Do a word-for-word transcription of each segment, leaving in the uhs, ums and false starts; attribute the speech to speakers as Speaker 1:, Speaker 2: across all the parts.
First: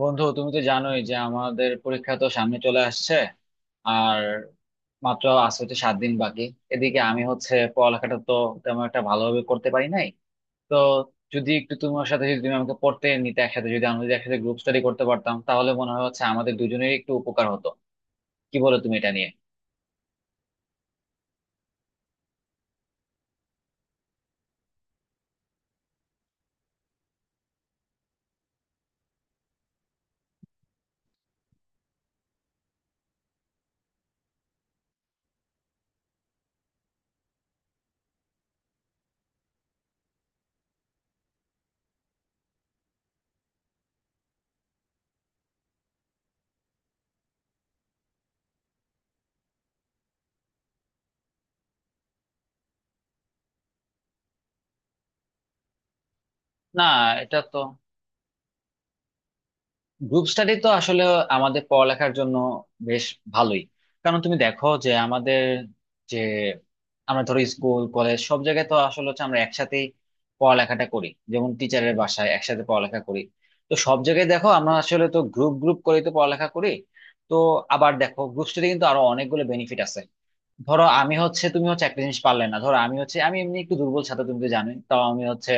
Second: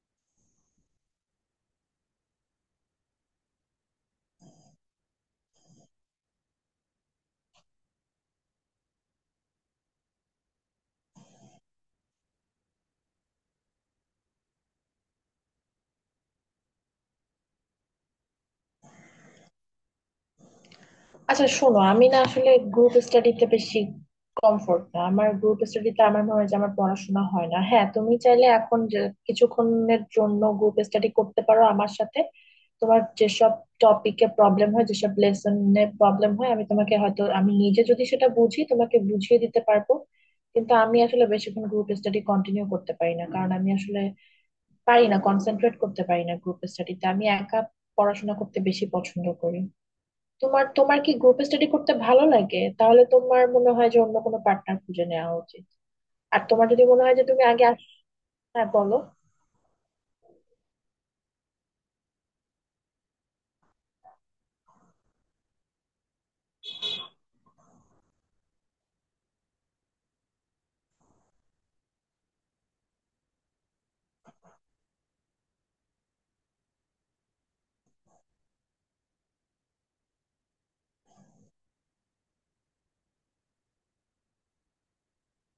Speaker 1: বন্ধু, তুমি তো জানোই যে আমাদের পরীক্ষা তো সামনে চলে আসছে আর মাত্র আছে তো সাত দিন বাকি। এদিকে আমি হচ্ছে পড়ালেখাটা তো তেমন একটা ভালোভাবে করতে পারি নাই। তো যদি একটু তোমার সাথে, যদি তুমি আমাকে পড়তে নিতে একসাথে, যদি আমরা যদি একসাথে গ্রুপ স্টাডি করতে পারতাম তাহলে মনে হয় হচ্ছে আমাদের দুজনেরই একটু উপকার হতো। কি বলো তুমি এটা নিয়ে?
Speaker 2: আচ্ছা শোনো, আমি না আসলে গ্রুপ স্টাডিতে বেশি কমফোর্ট না। আমার গ্রুপ স্টাডিতে আমার মনে হয় যে আমার পড়াশোনা হয় না। হ্যাঁ, তুমি চাইলে এখন যে কিছুক্ষণের জন্য গ্রুপ স্টাডি করতে পারো আমার সাথে। তোমার যেসব টপিকে প্রবলেম হয়, যেসব লেসনে প্রবলেম হয়, আমি তোমাকে হয়তো, আমি নিজে যদি সেটা বুঝি, তোমাকে বুঝিয়ে দিতে পারবো। কিন্তু আমি আসলে বেশিক্ষণ গ্রুপ স্টাডি কন্টিনিউ করতে পারি না, কারণ আমি আসলে পারি না, কনসেন্ট্রেট করতে পারি না গ্রুপ স্টাডিতে। আমি একা পড়াশোনা করতে বেশি পছন্দ করি। তোমার তোমার কি গ্রুপ স্টাডি করতে ভালো লাগে? তাহলে তোমার মনে হয় যে অন্য কোনো পার্টনার খুঁজে নেওয়া উচিত, আর তোমার
Speaker 1: না,
Speaker 2: যদি মনে হয় যে
Speaker 1: এটা
Speaker 2: তুমি
Speaker 1: তো
Speaker 2: আগে আস। হ্যাঁ বলো।
Speaker 1: গ্রুপ স্টাডি তো আসলে আমাদের পড়ালেখার জন্য বেশ ভালোই। কারণ তুমি দেখো যে আমাদের, যে আমরা ধরো স্কুল কলেজ সব জায়গায় তো আসলে হচ্ছে আমরা একসাথেই পড়ালেখাটা করি, যেমন টিচারের বাসায় একসাথে পড়ালেখা করি। তো সব জায়গায় দেখো আমরা আসলে তো গ্রুপ গ্রুপ করে তো পড়ালেখা করি। তো আবার দেখো গ্রুপ স্টাডি কিন্তু আরো অনেকগুলো বেনিফিট আছে। ধরো আমি হচ্ছে, তুমি হচ্ছে একটা জিনিস পারলে না, ধরো আমি হচ্ছে আমি এমনি একটু দুর্বল ছাত্র তুমি তো জানোই, তাও আমি হচ্ছে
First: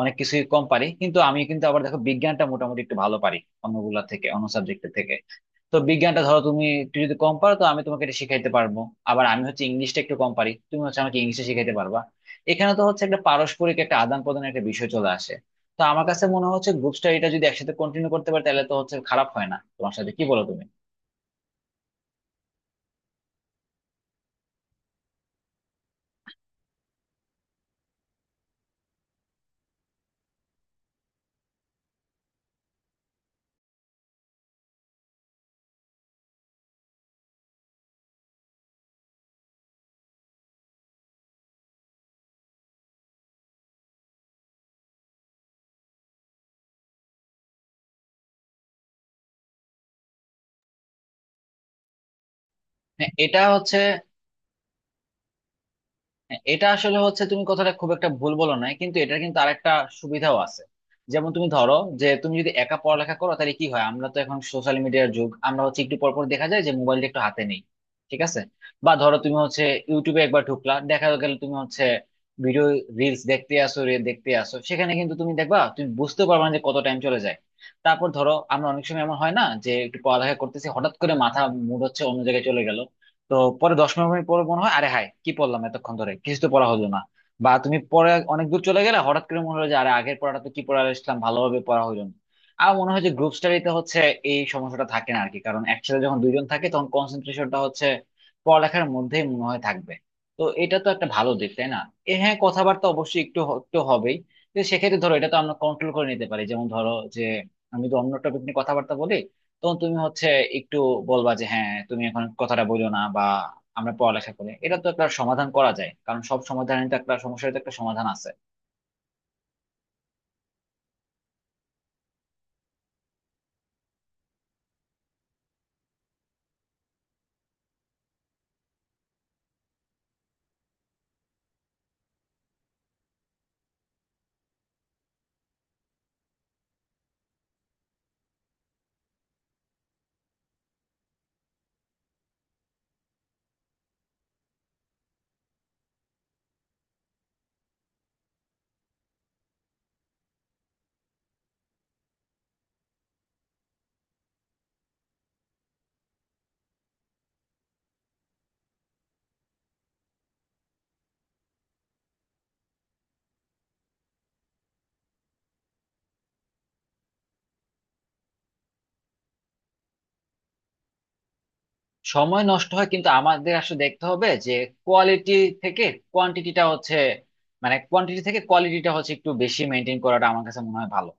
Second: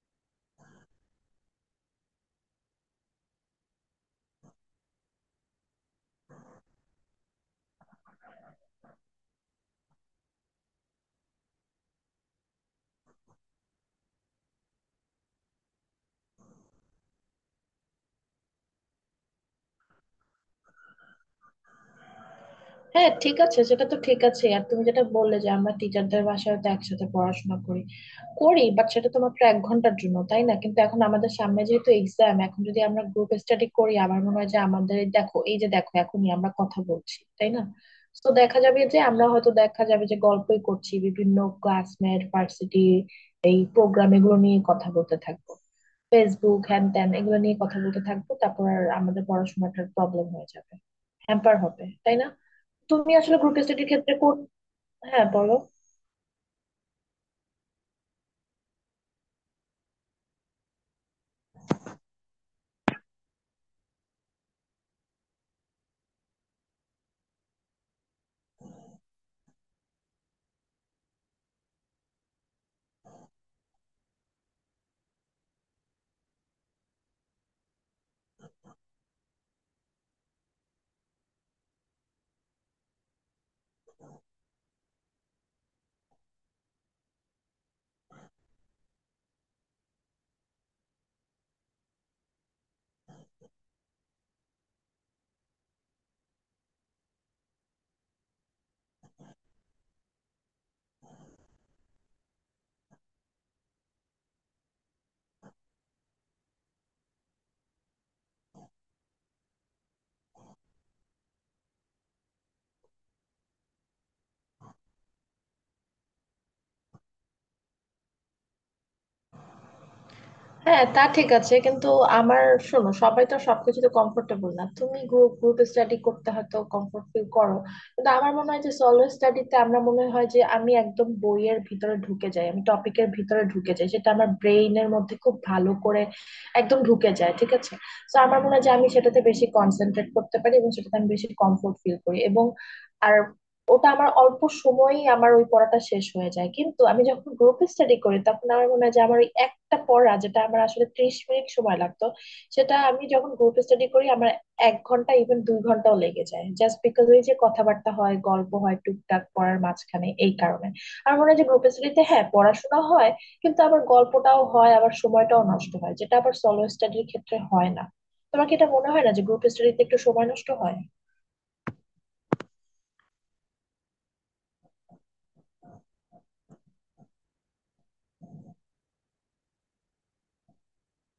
Speaker 1: অনেক কিছুই কম পারি কিন্তু আমি কিন্তু আবার দেখো বিজ্ঞানটা মোটামুটি একটু ভালো পারি অন্যগুলা থেকে, অন্য সাবজেক্টের থেকে। তো বিজ্ঞানটা ধরো তুমি একটু যদি কম পারো তো আমি তোমাকে এটা শিখাইতে পারবো। আবার আমি হচ্ছে ইংলিশটা একটু কম পারি, তুমি হচ্ছে আমাকে ইংলিশে শিখাইতে পারবা। এখানে তো হচ্ছে একটা পারস্পরিক একটা আদান প্রদানের একটা বিষয় চলে আসে। তো আমার কাছে মনে হচ্ছে গ্রুপ স্টাডিটা যদি একসাথে কন্টিনিউ করতে পারে তাহলে তো হচ্ছে খারাপ হয় না তোমার সাথে। কি বলো তুমি?
Speaker 2: হ্যাঁ ঠিক আছে, সেটা তো ঠিক আছে। আর তুমি যেটা বললে যে আমরা টিচারদের বাসায় তো একসাথে পড়াশোনা করি করি বাট সেটা তো মাত্র এক ঘন্টার জন্য, তাই না? কিন্তু এখন আমাদের সামনে যেহেতু এক্সাম, এখন যদি আমরা গ্রুপ স্টাডি করি, আমার মনে হয় যে আমাদের এই দেখো, এই যে দেখো, এখনই আমরা কথা বলছি, তাই না? তো দেখা যাবে যে আমরা হয়তো, দেখা যাবে যে গল্পই করছি, বিভিন্ন ক্লাসমেট, ভার্সিটি, এই প্রোগ্রাম এগুলো নিয়ে কথা বলতে থাকবো, ফেসবুক হ্যান ত্যান এগুলো নিয়ে কথা বলতে থাকবো, তারপর আর আমাদের পড়াশোনাটার প্রবলেম হয়ে যাবে, হ্যাম্পার হবে, তাই না?
Speaker 1: হ্যাঁ
Speaker 2: তুমি আসলে
Speaker 1: এটা
Speaker 2: গ্রুপ
Speaker 1: হচ্ছে,
Speaker 2: স্টাডির ক্ষেত্রে কোন... হ্যাঁ বলো।
Speaker 1: হ্যাঁ, এটা আসলে হচ্ছে তুমি কথাটা খুব একটা ভুল বলো নাই কিন্তু এটা কিন্তু আরেকটা সুবিধাও আছে। যেমন তুমি ধরো যে তুমি যদি একা পড়ালেখা করো তাহলে কি হয়, আমরা তো এখন সোশ্যাল মিডিয়ার যুগ, আমরা হচ্ছে একটু পর পর দেখা যায় যে মোবাইলটা একটু হাতে নেই। ঠিক আছে। বা ধরো তুমি হচ্ছে ইউটিউবে একবার ঢুকলা, দেখা গেল তুমি হচ্ছে ভিডিও রিলস দেখতে আসো রে দেখতে আসো, সেখানে কিন্তু তুমি দেখবা তুমি বুঝতে পারবে না যে কত টাইম চলে যায়। তারপর ধরো আমরা অনেক সময় এমন হয় না যে একটু পড়ালেখা করতেছি হঠাৎ করে মাথা, মুড হচ্ছে অন্য জায়গায় চলে গেল। তো পরে দশ পনেরো মিনিট পরে মনে হয় আরে হাই কি পড়লাম এতক্ষণ ধরে, কিছু তো পড়া হলো না। বা তুমি পরে অনেক দূর চলে গেলে হঠাৎ করে মনে হলো যে আরে আগের পড়াটা তো কি পড়া আসলাম, ভালোভাবে পড়া হলো না। আর মনে হয় যে গ্রুপ স্টাডিতে হচ্ছে এই সমস্যাটা থাকে না আরকি, কারণ একসাথে যখন দুইজন থাকে তখন কনসেন্ট্রেশনটা হচ্ছে পড়ালেখার মধ্যেই মনে হয় থাকবে। তো এটা তো একটা ভালো দিক, তাই না? এ হ্যাঁ, কথাবার্তা অবশ্যই একটু হ- একটু হবেই। তো সেক্ষেত্রে ধরো এটা তো আমরা কন্ট্রোল করে নিতে পারি, যেমন ধরো যে আমি তো অন্য টপিক নিয়ে কথাবার্তা বলি, তখন তুমি হচ্ছে একটু বলবা যে হ্যাঁ তুমি এখন কথাটা বলো না বা আমরা পড়ালেখা করি। এটা তো একটা সমাধান করা যায়, কারণ সব সমাধানের তো, একটা সমস্যার তো একটা সমাধান আছে।
Speaker 2: হ্যাঁ তা ঠিক আছে, কিন্তু আমার... শোনো, সবাই তো সবকিছুতে কমফোর্টেবল না। তুমি গ্রুপ গ্রুপ স্টাডি করতে হয়তো কমফোর্ট ফিল করো, কিন্তু আমার মনে হয় যে সলো স্টাডিতে আমরা মনে হয় যে আমি একদম বইয়ের ভিতরে ঢুকে যাই, আমি টপিকের ভিতরে ঢুকে যাই, সেটা আমার ব্রেইনের মধ্যে খুব ভালো করে একদম ঢুকে যায়, ঠিক আছে? তো আমার মনে হয় যে আমি সেটাতে বেশি কনসেন্ট্রেট করতে পারি এবং সেটাতে আমি বেশি কমফোর্ট ফিল করি, এবং আর ওটা আমার অল্প সময়ই আমার ওই পড়াটা শেষ হয়ে যায়। কিন্তু আমি যখন গ্রুপ স্টাডি করি তখন আমার মনে হয় যে আমার ওই একটা পড়া যেটা আমার আসলে ত্রিশ মিনিট সময় লাগতো, সেটা আমি যখন গ্রুপ স্টাডি করি আমার এক ঘন্টা ইভেন দুই ঘন্টাও লেগে যায়, জাস্ট বিকজ ওই যে কথাবার্তা হয়, গল্প হয় টুকটাক পড়ার মাঝখানে, এই কারণে। আমার মনে হয় যে গ্রুপ স্টাডিতে হ্যাঁ পড়াশোনা হয়, কিন্তু আবার গল্পটাও হয়, আবার সময়টাও নষ্ট হয়, যেটা আবার সলো স্টাডির ক্ষেত্রে হয় না। তোমার কি এটা মনে হয় না যে গ্রুপ স্টাডিতে একটু সময় নষ্ট হয়?
Speaker 1: সময় নষ্ট হয় কিন্তু আমাদের আসলে দেখতে হবে যে কোয়ালিটি থেকে কোয়ান্টিটিটা হচ্ছে, মানে কোয়ান্টিটি থেকে কোয়ালিটিটা হচ্ছে একটু বেশি মেনটেন করাটা আমার কাছে মনে হয় ভালো।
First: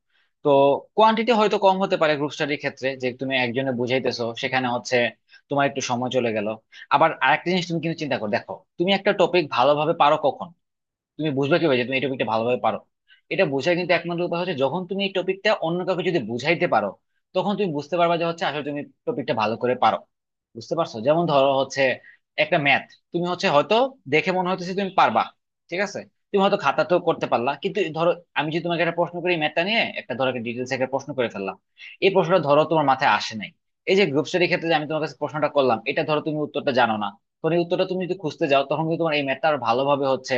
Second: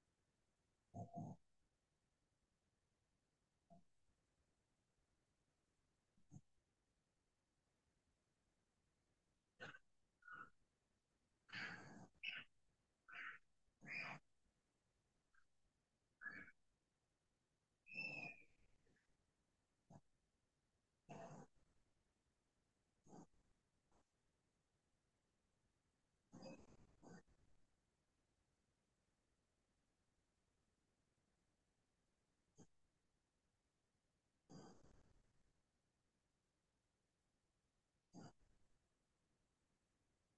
Speaker 1: তো কোয়ান্টিটি হয়তো কম হতে পারে গ্রুপ স্টাডির ক্ষেত্রে, যে তুমি একজনে বুঝাইতেছো সেখানে হচ্ছে তোমার একটু সময় চলে গেল। আবার আরেকটা জিনিস তুমি কিন্তু চিন্তা করো দেখো, তুমি একটা টপিক ভালোভাবে পারো কখন, তুমি বুঝবে কিভাবে যে তুমি এই টপিকটা ভালোভাবে পারো? এটা বোঝার কিন্তু একমাত্র উপায় হচ্ছে যখন তুমি এই টপিকটা অন্য কাউকে যদি বুঝাইতে পারো, তখন তুমি বুঝতে পারবা যে হচ্ছে আসলে তুমি টপিকটা ভালো করে পারো। বুঝতে পারছো? যেমন ধরো হচ্ছে একটা ম্যাথ, তুমি হচ্ছে হয়তো দেখে মনে হইতেছে তুমি পারবা, ঠিক আছে, তুমি হয়তো খাতাতেও করতে পারলা, কিন্তু ধরো আমি যদি তোমাকে একটা প্রশ্ন করি ম্যাথটা নিয়ে, একটা ধরো একটা ডিটেলস একটা প্রশ্ন করে ফেললাম, এই প্রশ্নটা ধরো তোমার মাথায় আসে নাই। এই যে গ্রুপ স্টাডির ক্ষেত্রে যে আমি তোমার কাছে প্রশ্নটা করলাম এটা ধরো তুমি উত্তরটা জানো না, তখন এই উত্তরটা তুমি যদি খুঁজতে যাও তখন কিন্তু তোমার এই ম্যাথটা আরো ভালোভাবে হচ্ছে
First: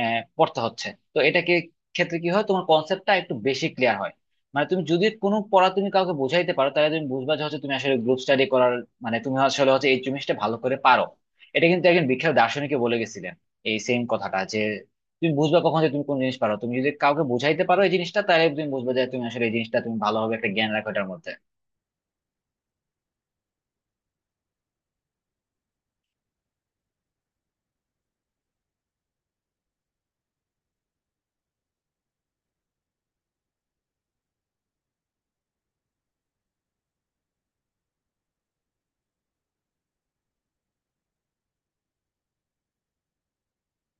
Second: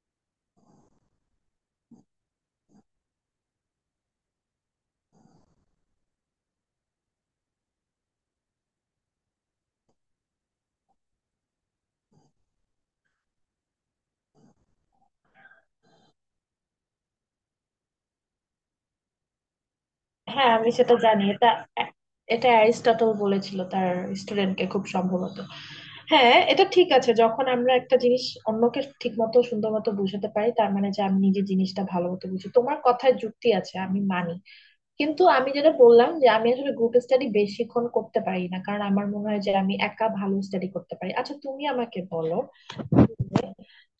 Speaker 1: আহ, পড়তে হচ্ছে। তো এটাকে ক্ষেত্রে কি হয়, তোমার কনসেপ্টটা একটু বেশি ক্লিয়ার হয়। মানে তুমি যদি কোনো পড়া তুমি কাউকে বোঝাইতে পারো তাহলে তুমি বুঝবা যে হচ্ছে তুমি আসলে গ্রুপ স্টাডি করার, মানে তুমি আসলে হচ্ছে এই জিনিসটা ভালো করে পারো। এটা কিন্তু একজন বিখ্যাত দার্শনিকে বলে গেছিলেন এই সেম কথাটা, যে তুমি বুঝবা কখন যে তুমি কোন জিনিস পারো, তুমি যদি কাউকে বোঝাইতে পারো এই জিনিসটা তাহলে তুমি বুঝবা যে তুমি আসলে এই জিনিসটা তুমি ভালোভাবে একটা
Speaker 2: হ্যাঁ, আমি
Speaker 1: জ্ঞান রাখো
Speaker 2: সেটা
Speaker 1: এটার
Speaker 2: জানি।
Speaker 1: মধ্যে।
Speaker 2: এটা এটা অ্যারিস্টটল বলেছিল তার স্টুডেন্টকে, খুব সম্ভবত। হ্যাঁ এটা ঠিক আছে, যখন আমরা একটা জিনিস অন্যকে ঠিক মতো, সুন্দর মতো বুঝাতে পারি, তার মানে যে আমি নিজে জিনিসটা ভালো মতো বুঝি। তোমার কথায় যুক্তি আছে, আমি মানি। কিন্তু আমি যেটা বললাম যে আমি আসলে গ্রুপ স্টাডি বেশিক্ষণ করতে পারি না, কারণ আমার মনে হয় যে আমি একা ভালো স্টাডি করতে পারি। আচ্ছা তুমি আমাকে বলো,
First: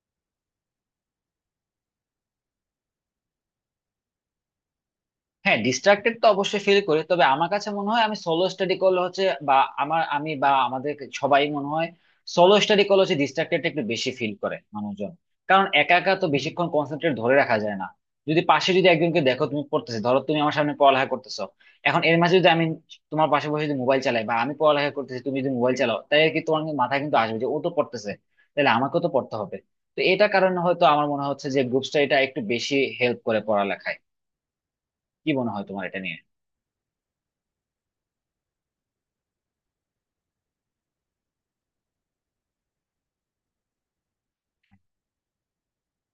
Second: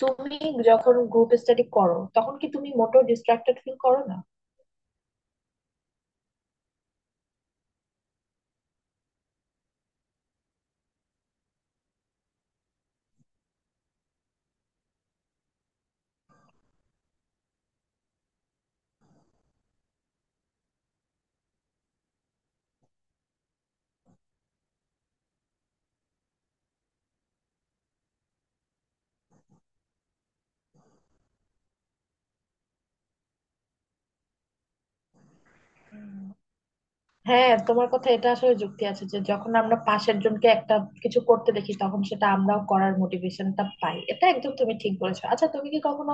Speaker 2: তুমি যখন গ্রুপ স্টাডি করো তখন কি তুমি মোটেও ডিস্ট্রাক্টেড ফিল করো না?
Speaker 1: হ্যাঁ, ডিস্ট্রাক্টেড তো অবশ্যই ফিল করি, তবে আমার কাছে মনে হয় আমি সোলো স্টাডি করলে হচ্ছে, বা আমার, আমি বা আমাদের সবাই মনে হয় সোলো স্টাডি করলে হচ্ছে ডিস্ট্রাক্টেড একটু বেশি ফিল করে মানুষজন। কারণ একা একা তো বেশিক্ষণ কনসেন্ট্রেট ধরে রাখা যায় না। যদি পাশে যদি একজনকে দেখো, তুমি পড়তেছো ধরো তুমি আমার সামনে পড়ালেখা করতেছো, এখন এর মাঝে যদি আমি তোমার পাশে বসে যদি মোবাইল চালাই, বা আমি পড়ালেখা করতেছি তুমি যদি মোবাইল চালাও, তাহলে কি তোমার কিন্তু মাথায় কিন্তু আসবে যে ও তো পড়তেছে, তাহলে আমাকেও তো পড়তে হবে। তো এটা কারণে হয়তো আমার মনে হচ্ছে যে গ্রুপ স্টাডিটা একটু বেশি হেল্প করে পড়ালেখায়। কি মনে হয় তোমার এটা নিয়ে?
Speaker 2: হ্যাঁ, তোমার কথা, এটা আসলে যুক্তি আছে যে যখন আমরা পাশের জনকে একটা কিছু করতে দেখি তখন সেটা আমরাও করার মোটিভেশনটা পাই, এটা একদম তুমি ঠিক বলেছো। আচ্ছা তুমি কি কখনো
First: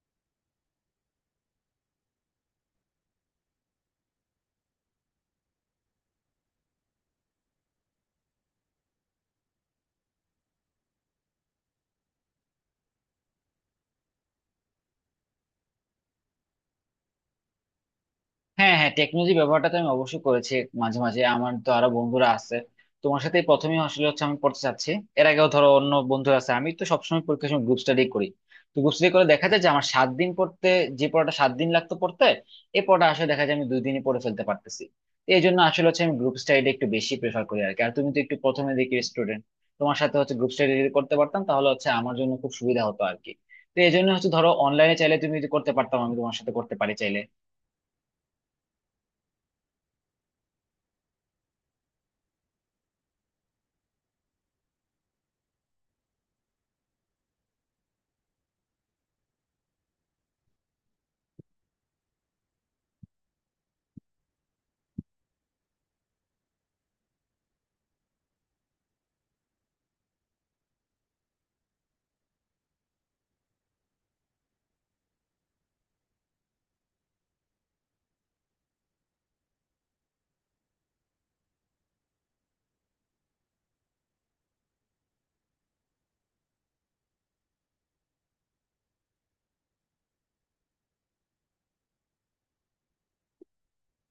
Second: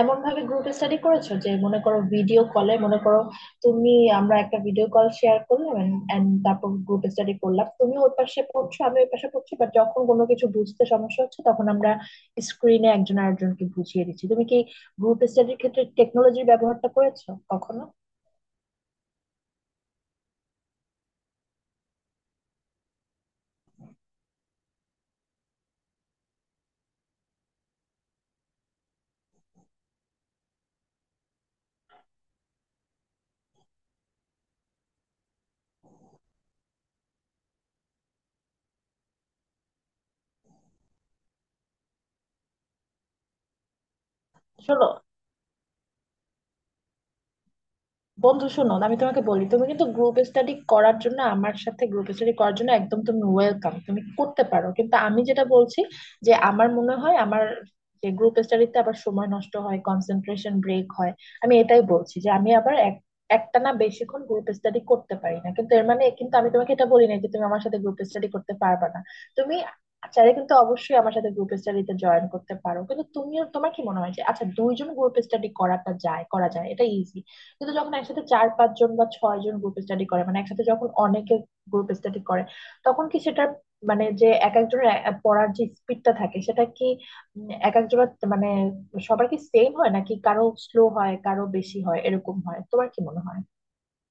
Speaker 2: এমন ভাবে গ্রুপ স্টাডি করেছো যে মনে করো ভিডিও কলে, মনে করো তুমি, আমরা একটা ভিডিও কল শেয়ার করলাম এন্ড তারপর গ্রুপ স্টাডি করলাম, তুমি ওর পাশে পড়ছো, আমি ওর পাশে পড়ছি, বাট যখন কোনো কিছু বুঝতে সমস্যা হচ্ছে তখন আমরা স্ক্রিনে একজন আরেকজনকে বুঝিয়ে দিচ্ছি। তুমি কি গ্রুপ স্টাডির ক্ষেত্রে টেকনোলজির ব্যবহারটা করেছো কখনো?
Speaker 1: হ্যাঁ হ্যাঁ, টেকনোলজি ব্যবহারটা তো আমি অবশ্যই করেছি। মাঝে মাঝে, আমার তো আরো বন্ধুরা আছে, তোমার সাথে প্রথমে আসলে হচ্ছে আমি পড়তে চাচ্ছি, এর আগেও ধরো অন্য বন্ধুরা আছে, আমি তো সবসময় পরীক্ষার সময় গ্রুপ স্টাডি করি। তো গ্রুপ স্টাডি করে দেখা যায় যে আমার সাত দিন পড়তে, যে পড়াটা সাত দিন লাগতো পড়তে এই পড়াটা আসলে দেখা যায় আমি দুই দিনে পড়ে ফেলতে পারতেছি। তো এই জন্য আসলে হচ্ছে আমি গ্রুপ স্টাডিটা একটু বেশি প্রেফার করি আর কি। আর তুমি তো একটু প্রথমে দিকে স্টুডেন্ট, তোমার সাথে হচ্ছে গ্রুপ স্টাডি যদি করতে পারতাম তাহলে হচ্ছে আমার জন্য খুব সুবিধা হতো আর কি। তো এই জন্য হচ্ছে ধরো
Speaker 2: শোনো
Speaker 1: অনলাইনে চাইলে তুমি যদি করতে পারতাম, আমি তোমার সাথে করতে পারি চাইলে।
Speaker 2: বন্ধু, শোনো, আমি তোমাকে বলি, তুমি কিন্তু গ্রুপ স্টাডি করার জন্য, আমার সাথে গ্রুপ স্টাডি করার জন্য একদম তুমি ওয়েলকাম, তুমি করতে পারো। কিন্তু আমি যেটা বলছি, যে আমার মনে হয় আমার যে গ্রুপ স্টাডিতে আবার সময় নষ্ট হয়, কনসেন্ট্রেশন ব্রেক হয়, আমি এটাই বলছি যে আমি আবার এক একটানা বেশিক্ষণ গ্রুপ স্টাডি করতে পারি না, কিন্তু এর মানে কিন্তু আমি তোমাকে এটা বলি না যে তুমি আমার সাথে গ্রুপ স্টাডি করতে পারবে না। তুমি চাইলে কিন্তু অবশ্যই আমার সাথে গ্রুপ স্টাডিতে জয়েন করতে পারো। কিন্তু তুমিও, তোমার কি মনে হয় যে আচ্ছা, দুইজন গ্রুপ স্টাডি করাটা যায় করা যায়, এটা ইজি। কিন্তু যখন একসাথে চার পাঁচ জন বা ছয় জন গ্রুপ স্টাডি করে, মানে একসাথে যখন অনেকে গ্রুপ স্টাডি করে, তখন কি সেটা, মানে যে এক একজনের এ- পড়ার যে স্পিডটা থাকে সেটা কি, উম, এক একজনের মানে, সবার কি সেম হয় নাকি কারো স্লো হয় কারো বেশি হয়, এরকম হয়, তোমার কি মনে হয়?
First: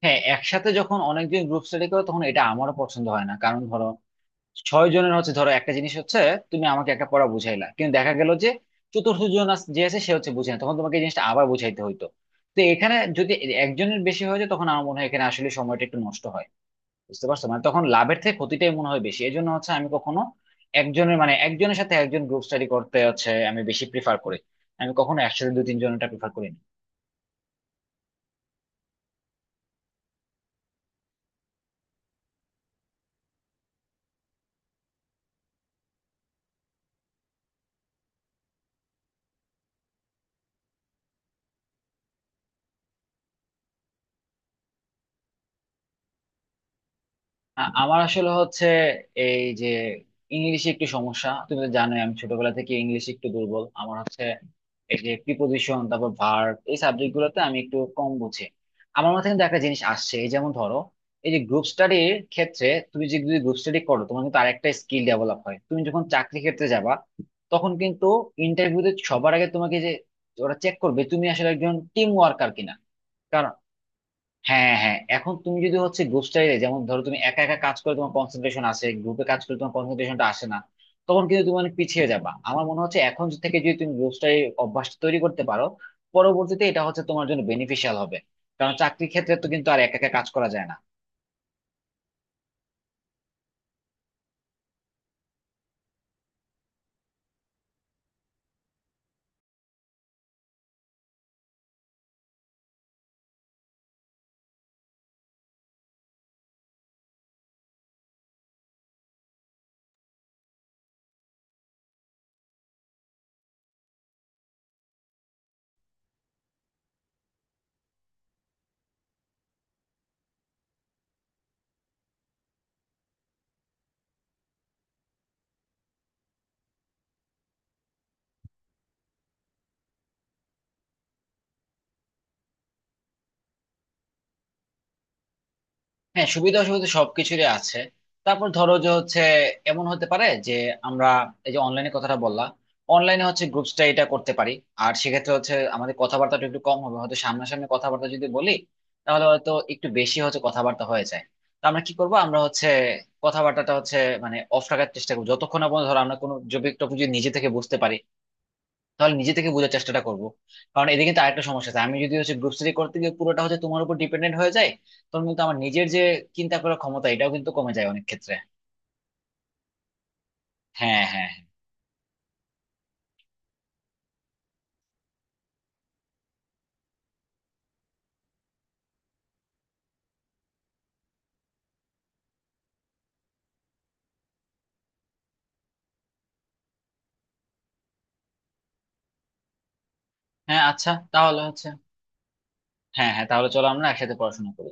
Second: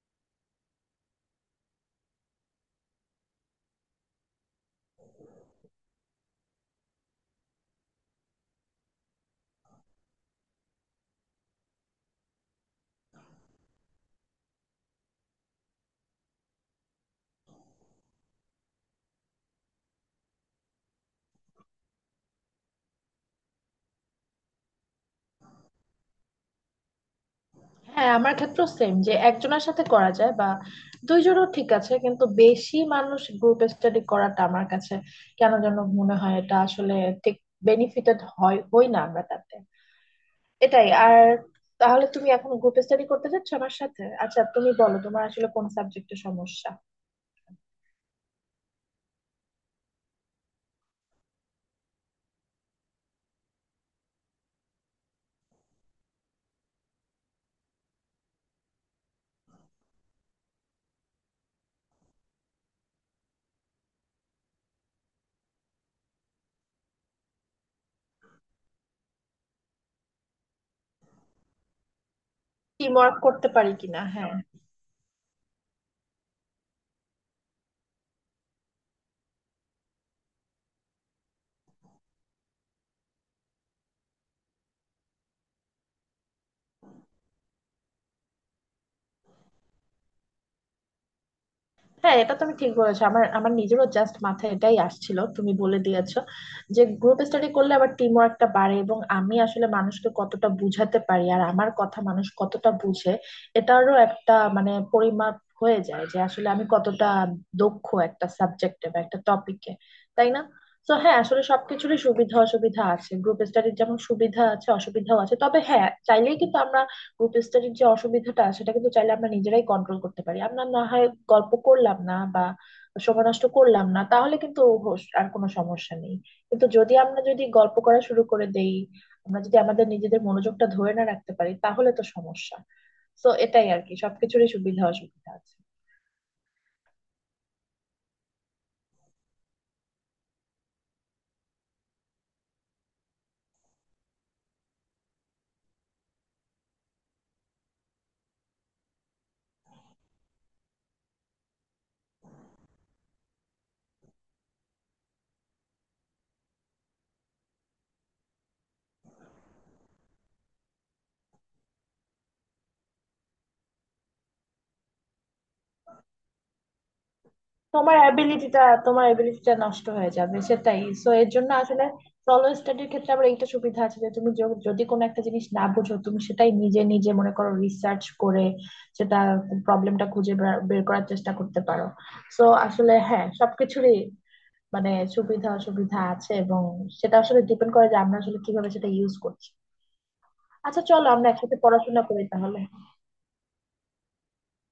Speaker 1: হ্যাঁ, একসাথে যখন অনেকজন গ্রুপ স্টাডি করো তখন এটা আমারও পছন্দ হয় না, কারণ ধরো ছয় জনের হচ্ছে, ধরো একটা জিনিস হচ্ছে তুমি আমাকে একটা পড়া বুঝাইলা কিন্তু দেখা গেল যে চতুর্থ জন আস- যে আছে সে হচ্ছে বুঝে না, তখন তোমাকে এই জিনিসটা আবার বুঝাইতে হইতো। তো এখানে যদি একজনের বেশি হয়ে যায় তখন আমার মনে হয় এখানে আসলে সময়টা একটু নষ্ট হয়। বুঝতে পারছো, মানে তখন লাভের থেকে ক্ষতিটাই মনে হয় বেশি। এই জন্য হচ্ছে আমি কখনো একজনের, মানে একজনের সাথে একজন গ্রুপ স্টাডি করতে হচ্ছে আমি বেশি প্রিফার করি, আমি কখনো একসাথে দু তিনজনটা প্রিফার করি না।
Speaker 2: হ্যাঁ, আমার ক্ষেত্রেও সেম, যে একজনের সাথে করা যায় বা দুইজনও ঠিক আছে, কিন্তু বেশি মানুষ গ্রুপ স্টাডি করাটা আমার কাছে কেন যেন মনে হয়, এটা আসলে ঠিক বেনিফিটেড হয় হই না আমরা তাতে, এটাই আর। তাহলে তুমি এখন গ্রুপ স্টাডি করতে চাচ্ছ আমার সাথে? আচ্ছা তুমি বলো, তোমার আসলে কোন সাবজেক্টে সমস্যা?
Speaker 1: আ- আমার আসলে হচ্ছে এই যে ইংলিশে একটু সমস্যা, তুমি তো জানোই আমি ছোটবেলা থেকে ইংলিশে একটু দুর্বল। আমার হচ্ছে এই যে প্রিপোজিশন, তারপর ভার্ব, এই সাবজেক্ট গুলোতে আমি একটু কম বুঝি। আমার মাথায় কিন্তু একটা জিনিস আসছে, এই যেমন ধরো এই যে গ্রুপ স্টাডির ক্ষেত্রে তুমি যে যদি গ্রুপ স্টাডি করো তোমার কিন্তু আরেকটা স্কিল ডেভেলপ হয়, তুমি যখন চাকরি ক্ষেত্রে যাবা তখন কিন্তু ইন্টারভিউতে সবার আগে তোমাকে যে ওরা চেক করবে তুমি আসলে একজন টিম ওয়ার্কার কিনা।
Speaker 2: টিম ওয়ার্ক করতে পারি কিনা, হ্যাঁ।
Speaker 1: হ্যাঁ হ্যাঁ, এখন তুমি যদি হচ্ছে গ্রুপ স্টাডিতে, যেমন ধরো তুমি একা একা কাজ করে তোমার কনসেন্ট্রেশন আসে, গ্রুপে কাজ করে তোমার কনসেন্ট্রেশনটা আসে না, তখন কিন্তু তুমি অনেক পিছিয়ে যাবা। আমার মনে হচ্ছে এখন থেকে যদি তুমি গ্রুপ স্টাডি অভ্যাসটা তৈরি করতে পারো, পরবর্তীতে এটা হচ্ছে তোমার জন্য বেনিফিশিয়াল হবে। কারণ চাকরির ক্ষেত্রে তো কিন্তু আর একা একা কাজ করা যায় না।
Speaker 2: হ্যাঁ এটা তুমি ঠিক বলেছো, আমার আমার নিজেরও জাস্ট মাথায় এটাই আসছিল, তুমি বলে দিয়েছো, যে গ্রুপ স্টাডি করলে আবার টিম ওয়ার্কটা বাড়ে, এবং আমি আসলে মানুষকে কতটা বুঝাতে পারি আর আমার কথা মানুষ কতটা বুঝে, এটারও একটা মানে পরিমাপ হয়ে যায় যে আসলে আমি কতটা দক্ষ একটা সাবজেক্টে বা একটা টপিকে, তাই না? তো হ্যাঁ, আসলে সবকিছুরই সুবিধা অসুবিধা আছে, গ্রুপ স্টাডির যেমন সুবিধা আছে অসুবিধাও আছে, তবে হ্যাঁ চাইলেই কিন্তু আমরা গ্রুপ স্টাডির যে অসুবিধাটা, সেটা কিন্তু চাইলে আমরা নিজেরাই কন্ট্রোল করতে পারি, আমরা না হয় গল্প করলাম না বা সময় নষ্ট করলাম না, তাহলে কিন্তু হোস- আর কোনো সমস্যা নেই। কিন্তু যদি আমরা যদি গল্প করা শুরু করে দেই, আমরা যদি আমাদের নিজেদের মনোযোগটা ধরে না রাখতে পারি, তাহলে তো সমস্যা। তো এটাই আর কি, সবকিছুরই সুবিধা অসুবিধা আছে।
Speaker 1: হ্যাঁ, সুবিধা অসুবিধা সবকিছুরই আছে। তারপর ধরো যে হচ্ছে এমন হতে পারে যে আমরা, এই যে অনলাইনে কথাটা বললাম, অনলাইনে হচ্ছে গ্রুপ এটা করতে পারি। আর সেক্ষেত্রে হচ্ছে আমাদের কথাবার্তাটা একটু কম হবে হয়তো, সামনাসামনি কথাবার্তা যদি বলি তাহলে হয়তো একটু বেশি হচ্ছে কথাবার্তা হয়ে যায়। তো আমরা কি করবো, আমরা হচ্ছে কথাবার্তাটা হচ্ছে মানে অফ রাখার চেষ্টা করবো যতক্ষণ না পর্যন্ত, ধরো আমরা কোনো যদি টপিক যদি নিজে থেকে বুঝতে পারি তাহলে নিজে থেকে বোঝার চেষ্টাটা করবো। কারণ এদিকে কিন্তু আরেকটা সমস্যা আছে, আমি যদি হচ্ছে গ্রুপ স্টাডি করতে গিয়ে পুরোটা হচ্ছে তোমার উপর ডিপেন্ডেন্ট হয়ে যায়, তখন কিন্তু আমার নিজের যে চিন্তা করার ক্ষমতা এটাও কিন্তু কমে যায়
Speaker 2: তোমার
Speaker 1: অনেক ক্ষেত্রে।
Speaker 2: অ্যাবিলিটিটা তোমার অ্যাবিলিটিটা নষ্ট হয়ে যাবে সেটাই,
Speaker 1: হ্যাঁ
Speaker 2: সো
Speaker 1: হ্যাঁ
Speaker 2: এর
Speaker 1: হ্যাঁ।
Speaker 2: জন্য আসলে সলো স্টাডির ক্ষেত্রে আবার এইটা সুবিধা আছে যে তুমি য- যদি কোনো একটা জিনিস না বুঝো, তুমি সেটাই নিজে নিজে মনে করো, রিসার্চ করে সেটা প্রবলেমটা খুঁজে বের বের করার চেষ্টা করতে পারো। সো আসলে হ্যাঁ, সবকিছুরই মানে সুবিধা অসুবিধা আছে, এবং সেটা আসলে ডিপেন্ড করে যে আমরা আসলে কিভাবে সেটা ইউজ করছি।
Speaker 1: হ্যাঁ,
Speaker 2: আচ্ছা
Speaker 1: আচ্ছা
Speaker 2: চলো আমরা
Speaker 1: তাহলে
Speaker 2: একসাথে
Speaker 1: হচ্ছে,
Speaker 2: পড়াশোনা করি তাহলে।
Speaker 1: হ্যাঁ হ্যাঁ, তাহলে চলো আমরা একসাথে পড়াশোনা করি।